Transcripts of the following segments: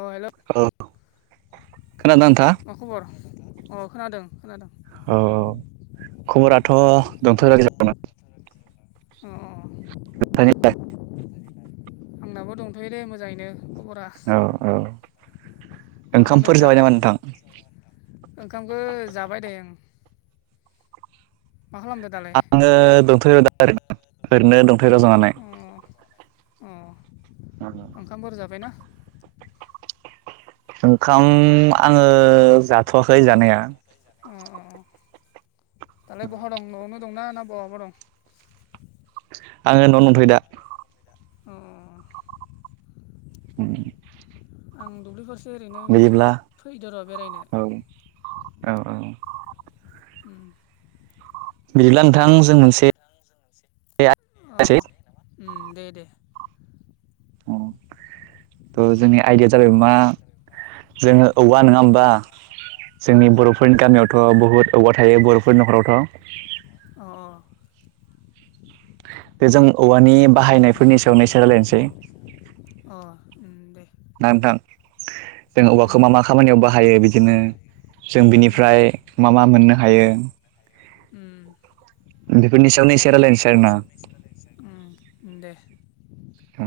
अ hello औ खोनादोंना नोंथाङा? [unintelligible] खबर अ' खोनादों खोनादों। औ औ खबराथ' दंथ' [unintelligible] [unintelligible] [unintelligible] आंनाबो दंथ'यो लै मोजाङैनो खबर औ औ [unintelligible] मा खालामदों ओंखामफोर जाबाय नोंथाङालाय? नामा नोंथां? [unintelligible] ओंखामखौ जाबाय दे उम। मा खालामदों? दालाय ओ दंथ'यो दा [inaudible] ओरैनो दंथायराजों अ अ ओंखामफोर जाबायना? ओंखाम आङो जाथ'वाखै जानाया अ अ अ दालाय बहा दं नवावनो दं ना ना बहाबा दं? आङो न'आवनो दंथ'यो दा अ [unintelligible] आं दुब्लिफारस नुयोब्ला औ औ औ उम बिदिला नोंथां ज [unintelligible] आ उम दे दे अ' थ' जोंनि आइदिया जाबाय मा जोङो औवा नोङा ओमबा अ जोंनि बर'फोरनि गामियावथ' बुहुद औवा थायो बर'फोरनि न'खरावथ' [unintelligible] अ बेजों दङ उम उम [unintelligible] अ उम दे ना नोंथां जों उम औवाखौ मा मा खामानियाव बाहायो बिदिनो जों उम बिनिफ्राय मा मा मोननो हायो [unintelligible] ओम बेफोरनि सायावनो एसे रायलायन सो [unintelligible] ओम दे औ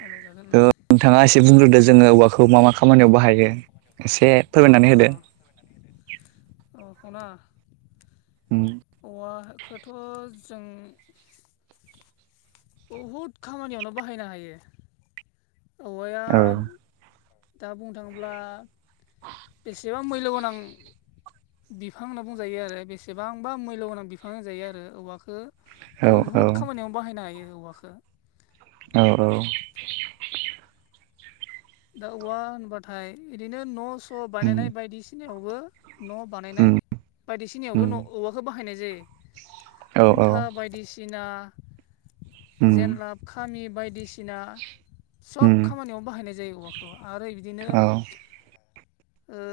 रायलायजागोन उम नोंथाङा इसे बुंग्रोदो जोङो औवाखौ मा मा खामानियाव बाहायनो एसे फोरमायनानै होदो [unintelligible] अ खना उम औवाखोथ' जों बहुद खामानियावनो बाहायनो हायो। औवाया औ दा बुंनो थाङोब्ला बेसेबां मैल्य गोनां बिफां होनना बुंजायो आरो बेसेबांबा मैल्य गोनां बिफां होनजायो आरो औवाखो औ औ बुहुद खामानियाव बाहायनो हायो औवाखो औ औ दा औवा होनबाथाय इरिनो न' स' उम बानायनाय बायदिसिनायावबो न' बानायनाय उम उम बायदिसिनायावबो' औवाखौ बाहायनाय जायो औ औ खुन्था बायदिसिना उम जेनलाब खामि बायदिसि इना सब उम खामानियाव बाहायनाय जायो उ आरो बिदिनो औ ओ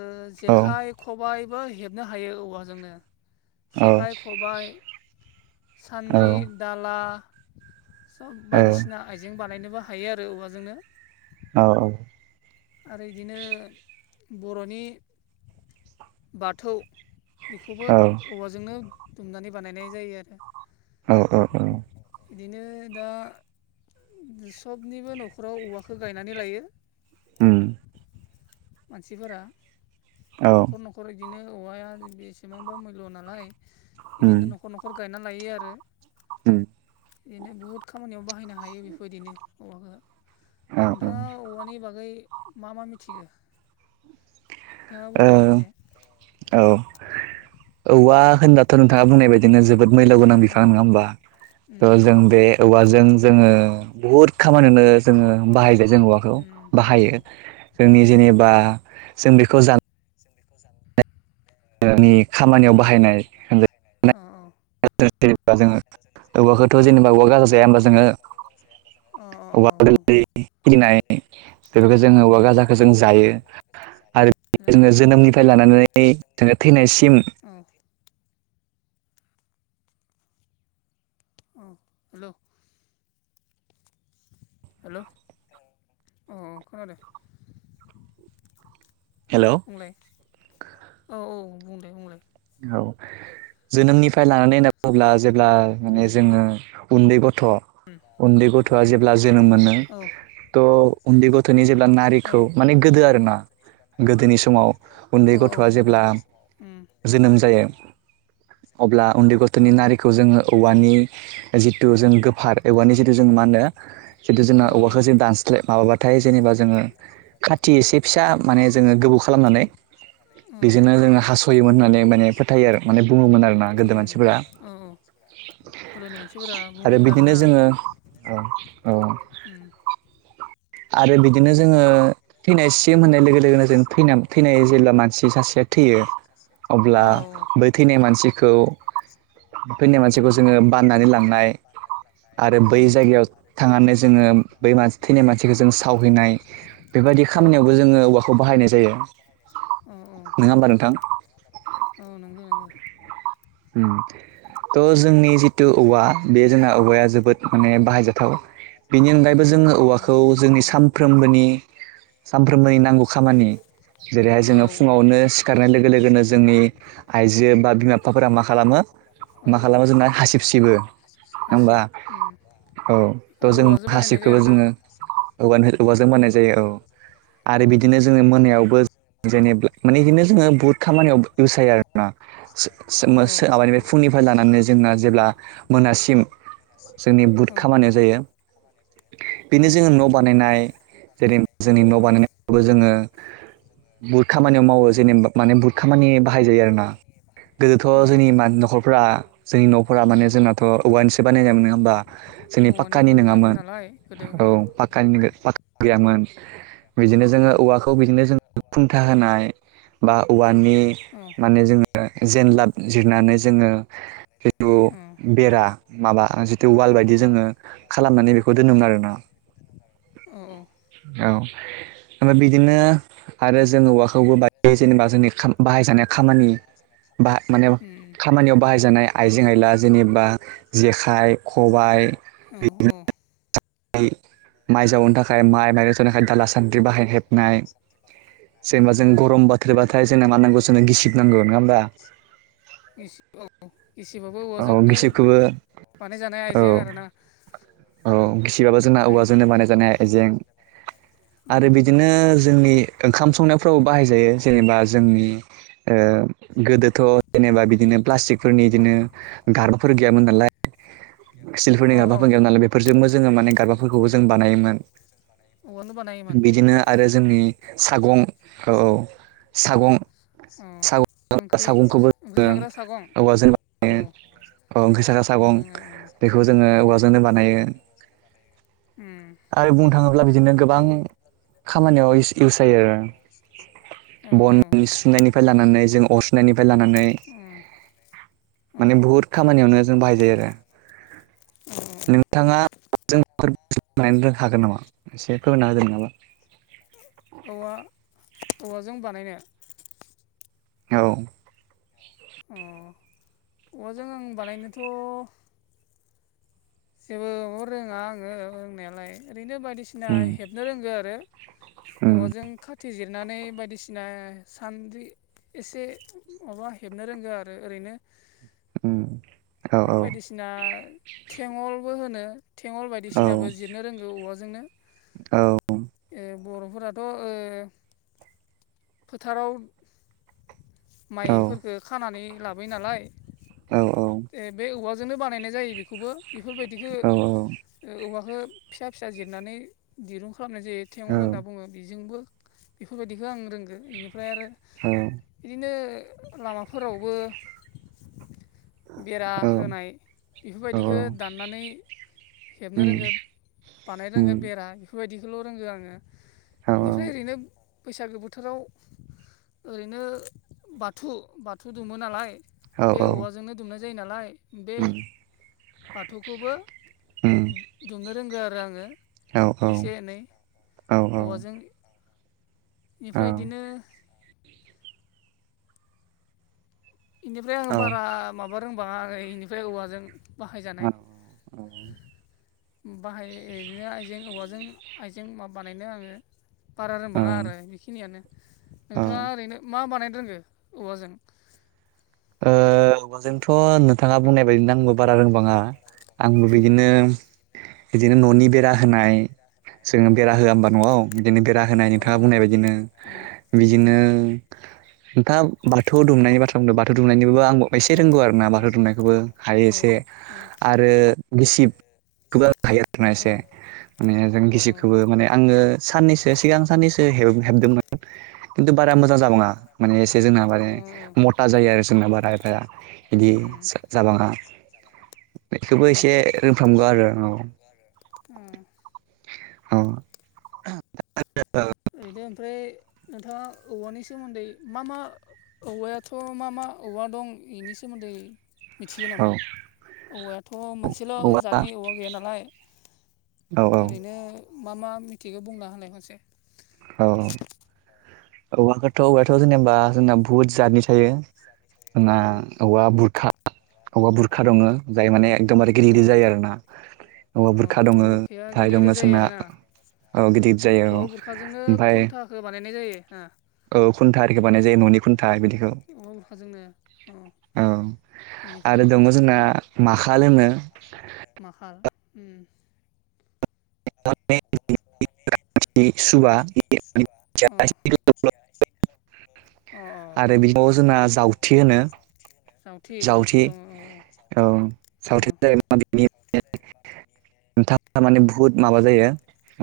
औ जेखाइ खबाइबो हेबनो हायो औवाजोंनो। जेखाइ, खबाय, औ सान्द्रि, दाला, सब बायदिसिना आइजें बानायनोबो हायो आरो औवाजोंनो औ औ आरो इदिनो बर'नि बाथौ बेखौबो औ औवाजोंनो दुमनानै बानायनाय जायो आरो औ औ औ बिदिनो दा सबनिबो न'खराव औवाखौ गायनानै लायो। उम मानसिफोरा औ न'खर न'खर न'खर बिदिनो औवाया बेसेबांबा मुल्य नालाय, उम बिदिनो न' न'खर न'खर गायना लायो आरो उम बिदिनो बुहुद खामानियाव बाहायनो हायो बेफोरबायदिनो औवाखौ औ नोंथाङा औवानि बागै मा मा मिथिगौ? नोंथाङा ओ बुंलाय एसे औ औवा होनबा थ' नोंथाङा बुंनाय बायदिनो जोबोद मैल' गोनां बिफां नङा होमबा थह जों बे औवाजों जोङो बुहुद खामानियावनो जोङो बाहागोन जों औवाखौ बाहायो जोंनि बाहायो जेनेबा जों बेखौ जा जानायनि खामानियाव बाहायनाय [unintelligible] अ ओ ओ [unintelligible] जोङो जोङोजे औवाखौथ' जेनेबा औवा गाज जाया होनबा जोङो अ अ औवा अ गोरलै अ खिलिनाय बेफोरखौ जोङो औवा गाजाखौ जों जायो। आरो जोङो जायो जोनोमनिफ्राय लानानै जोङो थैनायसिम औ औ हेल' हेल' औ खोनादों हेल'। बुंलाय औ औ बुंदे बुंलाय औ जोनोमनिफ्राय लानानै होनना बुङोब्ला जेब्ला माने जोङो उन्दै गथ' बुङोब्ला उन्दै गथ'आ जेब्ला जोनोम मोनो औ थ' उन्दै गथ'नि जेब्ला औ नारिखौ माने गोदो आरोना गोदोनि समाव उन्दै औ गथ'आ गोदो जेब्ला उम जोनो जायो अब्ला उन्दै औ गथ'नि नारि खौ जोङो औवानि जिथु जों गो पार औवानि जितु जों मा होनो जिथु जोंना औवाखौ जों दानस्लाय माबाबाथाय जेनेबा जोङो खाथि एसे फिसा माने जोङो गोबौ खालामनानै बेजोंनो जोङो हास'योमोन होननानै माने फोथायो आरो माने बुङोमोन आरोना गोदो मानसिफोरा। उम औ गोदोनि मानसिफोरा बुङोमोन आरोना अ औ उम आरो बिदिनो जोङो थैनायसिम होननाय लोगो लोगोनो जों थैनाय जेब्ला मानसि सासेया थैयो अब्ला औ बै थैनाय मानसिखौ थैनाय मानसिखौ उम जोङो बाननानै लांनाय आरो औ बै जायगायाव थांनानै जोङो बै मानसि थैनाय मानसि जेखौ जों सावहैनाय बेबायदि औ खामानियावबो जोङो औवाखौ बाहायनाय जायो औ औ। नङा होमबा नोंथां औ नंगौ नोंगौ उम थ' जोंनि जि थु औवा बे जोंना औवाया जोबोद माने बाहायजाथाव बेनि अनगायैबो जोङो बाहायजानाय ओ औवाखौ बाहायजाथाव जोंनि उम साम फ्रोमबोनि सानफ्रोमबोनि उम नांगौ खामानि। बेबायदिनो फुङावनो जेरैहाय जोङो फुङावनो सिखारनाय लोगो लोगोनो जोंनि आइजो बा बिमा बिफाफोरा आइजो मा बा खालामो बिमा बिफाफोरा मा जोंना हासिब सिबो खालामो नङा अ अ होमबा हासिब उम औ बेखौ औवाजों बानायनाय जायो आरोना। औ औवाजों मोननाय जायो औ औ आरो बिदिनो आबादनिफ्राय जोङो मोनायावबो जेनेब माने बिदिनो जोङो बुहुत खामानियाव इउस जायो आरोना। [unintelligible] फुंनिफ्राय माबानि बे फुंनिफ्राय लानानै जोंना जेब्ला मोनासिम जोंनि बहुद खामानिया जायो बेनो जोङो न' बानायनाय जेरै जोंनि न' बानायनायबो जोङो बहुद खामानियाव मावो जेनेबा माने बुहुद खामानि बाहाय जायो आरो ना। गोदोथ' जोंनि मा न'खरफोरा जोंनि न'फोरा माने जोंनाथ' औवानिसे बानायनाय मोन नङाहोमबा? औवानिनो गोजामोन नालाय गोदो अ। [unintelligible] गैयामोन। बिदिनो जोङो औवानि औवाखौ बिदिनो जों खुंथा होनाय बा औवानि अ मानि जोङो जेनलाब जिरनानै जोङो हयथु माबानानै बेरा माबा जितु वाल बायदि जोङो खालामनानै बेखौ दोनोमोन आरो ना। औ औ औ बा बिदिनो आरो जोङो औवाख खौबो बा जेनेबा जोंनि खाम बाहायजानाय खामानि बा माने खामानियाव बाहायजानाय आइजें आइला जेनेबा जेखाइ खबाइ औ औ माइ जावनो थाखाय माइ माइरं जनो थाखाय दाला सान्द्रि बाहायनो हेबनाय। जेनेबा जों खबाय गरम बाथोरबाथाय जों जोंनो मा नांगौ जोंनो गिसिब नांगौ नङा होनोमबा? इस औ गिसिबाबो औवाजों औ नो गिसिबखौबो बानायजानाय औ आइजें आरोना। औ अ गिसिबाबो जोंना ओमफ्राय औवाजोंनो बानाय जानाय आइजें उम आरो बिदिनो जोंनि ओंखाम संनायफ्रावबो बाहाय जायो जेनेबा जोंनि ओ गोदो थ' जेनेबा बिदिनो प्लास्टिकफोरनि अ बिदिनो गारबाफोर गैयामोन नालाय। सिलफोरनि अ औ गारबाफोर गैयामोन नालाय बेफोरजोंबो जोङो माने गारबाफोरखौबो जों बानायोमोन। औवानो बानायोमोन बिदिनो आरो जोंनि सागं औ औ सागं अ सागं ओंख्रि सागंखौबो ओंख्रि दों साग्रा सागं औवा जेनेबा औ अ ओंख्रि साग्रा अ सागं जोंना बेखौ जोङो औवाजोंनो बानायो। [unintelligible] उम आरो बुंनो थाङोब्ला बिदिनो गोबां खामानियाव इस इउस जायो आरो। [unintelligible] बन औ सुनायनिफ्राय लानानै जों अरसुनायनिफ्राय लानानै माने लानानै बुहुत खामानियावनो जों बाहाय जायो आरो। नोंथाङा जों बनो रों हागोन नामा एसे फोरमायना होदोंमोन नामा? औ औवाजों बानायनो औ अ औवाजों आं बानायनोथ' जेबो रोङा आङो रोंनायालाय ओरैनो बायदिसि ना उम हेबनो रोंगौ आरो उम औवाजों खाथि जिरनानै बायदिसिना सान्द्रि एसे माबा हेबनो रोंङो आरो ओरैनो। उम औ बायदिसिना थेङलबो होनो थेङल औ बायदिसिनाबो जिरनो रोंगौ औवाजोंनो औ ओ बर'फोराथ' ओ फोथाराव औ माइफोरखो खानानै लाबोयो नालाय औ औ ए बे औवाजोंनो बानायनाय जायो बेखौबो बेफोरबायदिखौ औ ओ औवाखो फिसा फिसा जिरनानै दिरुं खालामनाय जायो थेङल होनना औ बुङो बिजोंबो बेफोरबायदिखौ आं रोंगो इनिफ्राय आरो औ बिदिनो लामाफोरावबो बेरा औवाजोंथ' होनाय बिफोरबायदिखो नोंथाङा दाननानै हेबनो रोंगो बानायनो रोंगो बेरा बिफोरबायदिखौल' रोंगो आङो इनिफ्राय ओरैनो बैसागो बोथो थोराव ओरैनो बाथु बाथु दुमो नालाय बे औवाजोंनो दुमनाय जायो नालाय बे बाथुखौबो दुमनो रोंगो आरो आङो इसे एनै औवाजों इनिफ्राय बिदिनो इनिफ्राय आरो बारा माबा रोंबाङा आङो इनिफ्राय औवाजों बाहायजानाय बाहाय इदिनो आइजें औवाजों आइजें मा बानायनो आङो बारा रोंबाङा आरो इखिनियानो नोंथाङा ओरैनो मा बानायनो रोंगो औवाजों ओ नोंथ' नोंथाङा बुंनाय बायदिनो आंबो बारा रोंबाङा रोंबाङा आंबो उम बिदिनो बिदिनो न'नि बिदिनो औ जोङो होआ होमबा न'आव होनायनिफ्राय ओमफ्राय बिदिनो दा बाथौ दुमनायनि बाथ्रा बुंदों बाथौ दुमनायखौबो आंबो एसे रोंगौ आरोना बाथौ दुमनायखौ आरो एसे मावनो हायो बेरा होनाय जोङो बेरा होआ ओनबा न'आव बिदिनो बेरा होनाय नोंथांआ बुंनाय बादिनो बिदिनो नोंथांआ बाथौ दुमनायनि बाथ्रा बुंदों बाथौ दुमनायनिबो आं आंबो एसे रोंगौ आरोना बाथौ दुमनायखौबो हायो एसे आरो गिसिब [unintelligible] आरो ना एसे माने जों आरोना गिसिबखोबो माने आङो साननैसो सिगां साननैसो हेब हेबदोंमोन खिन्थु बारा एसे मोजां खिन्थु [unintelligible] माने एसे जोंहा माने मता जायो आरो जोंना [unintelligible] बिदि जाबाङा थेवबो एसे रोंफ्रामगौ आरो औ अ औ ओरैनो ओमफ्राय नोंथाङा औवानि सोमोन्दै मा मा औवायाथ' मा मा औवा दं इनि सोमोन्दै मिथियो औ नामा औवायाथ' मोनसेल' जातनि औवा गैया नालाय औ ओरैनो मा मा मिथिगो बुंना होनाय मोनसे औ औवाखौथ' औवायाथ' जेनेबा जोंना बुहुत जातनि थायो जोंना औ औवा बुरखा औवा बुरखा दङो जाय औ माने एकदमबारे गिदिर औ गिदिर जायो आरो ना औवा अ भुरखा औवा दङो बुरखाया ओमफाय गिदिर दङ गिदिर जायो जोंना आरोना औ गिदिर जायो औ जोंनो ओमफ्राय खन्थाखो बानायनाय जायो हो औ खुन्था आरिखो बानायनाय जायो न'नि खुन्था बिदिखौ औवा बुरखाजोंनो अ औ बेनिफ्राय आरो दङो जोंना माखाल होनो माखाल ओम [inaudible] थि सुबा [unintelligible] अ आरो बिखो जोंना जावथि होनो जावथि जावथि जावथे दङ औ औ औ सावथे था [unintelligible] नोंथाङा माने बुहुद माबा जायो।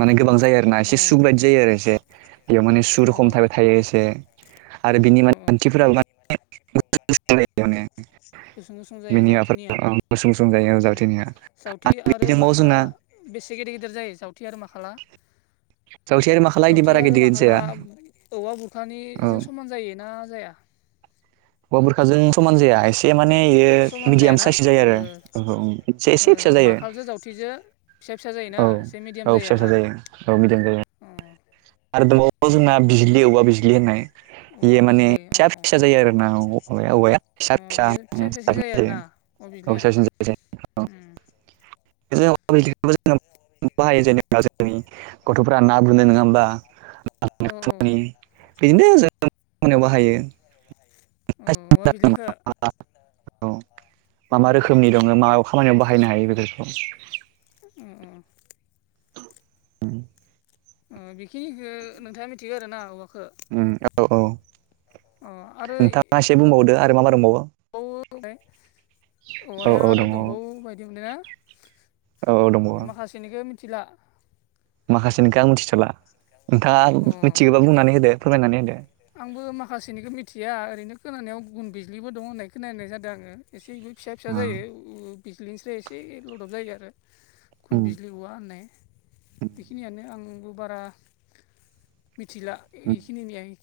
माने गोबां जायो आरो ना एसे गोथां सु बायदि जायो आरोना आरो एसे सु बायदि जायो आरो बेयाव एसे माने सुरुखम बेदरा माने थाबाय थायो सु एसे। रखम थाबाय थायो आरो बिनि मान खान्थिफोराबो [unintelligible] [unintelligible] गुसुं गुसुं जायो बिनि जावथिनिया माबाफोरा औ गुसुं गुसुं जायो ओम जावथेनिया जावथि बिदि आरो दंबावो माखला जोंना बेसे गेदेर गेदेर जायो जावथे आरो माखाला जावथे आरो माखाला इदि जावथे बारा आरो गिदिर गिदिर माखाला जाया औवा औ बुरखानिजों समान जायोना जाया? औवा बुरखाजों समान जाया एसे बुरखाजों माने इयो समान मिडियाम जायाना साइस जायो ओ आरो औ एसे ओ एसे फिसा जायो माखालजो जावथेजो फिसा फिसा जायोना औ एसे मिडियाम औ जायो फिसा आरो फिसा ना। जायो औ मिदियाम जायो। आरो दंबाव वो जोंना बिज्लि औवा बिज्लि होननाय औवा बेयो माने बिजलि औ फिसा औ फिसा जायो आरो ना औवाया। अ फिसा फिसा इयो फिसासिन जायो आरोना औवा बिजलिया उम [unintelligible] ना [unintelligible] गथ'फोरा ना बोनो नङा होमबा? औ [unintelligible] बेजों खामानि जोङो बिदिनो जों खामानियाव बाहायो। औ औवा बिज्लिखो। औ मा मा रोखोमनि दङ मा खामानियाव बाहायनो हायो बेफोरखौ? अ अ अ। ओ बेखिनिखो नोंथाङा मिथिगो आरो ना औवा ओम औ औ अ नोंथाङा एसे बुंबावदो आरो मा मा दंबावो। औ होनलाय औ औवाया औ दङ आरो दंबावो बायदि मोनदोना? औ औ दंबावो। बेनिखो मिथिला। माखासेनिखो आं मिथिथ'ला अ नोंथाङा मिथिगौबा बुंनानै होदो फोरमायनानै होदो। आंबो माखासेनिखो मिथिया ओरैनो खोनानायाव गुन बिजलिबो दं होननाय खोनानाय जादो आङो। एसे एनै फिसा फिसा औ जायो बिजलिनिफ्राय एसे लदब जायो आरो। खुन उम बिजलि औवा होननाय उम बेखिनियानो आंबो बारा मिथिला उम इखिनिनिया इख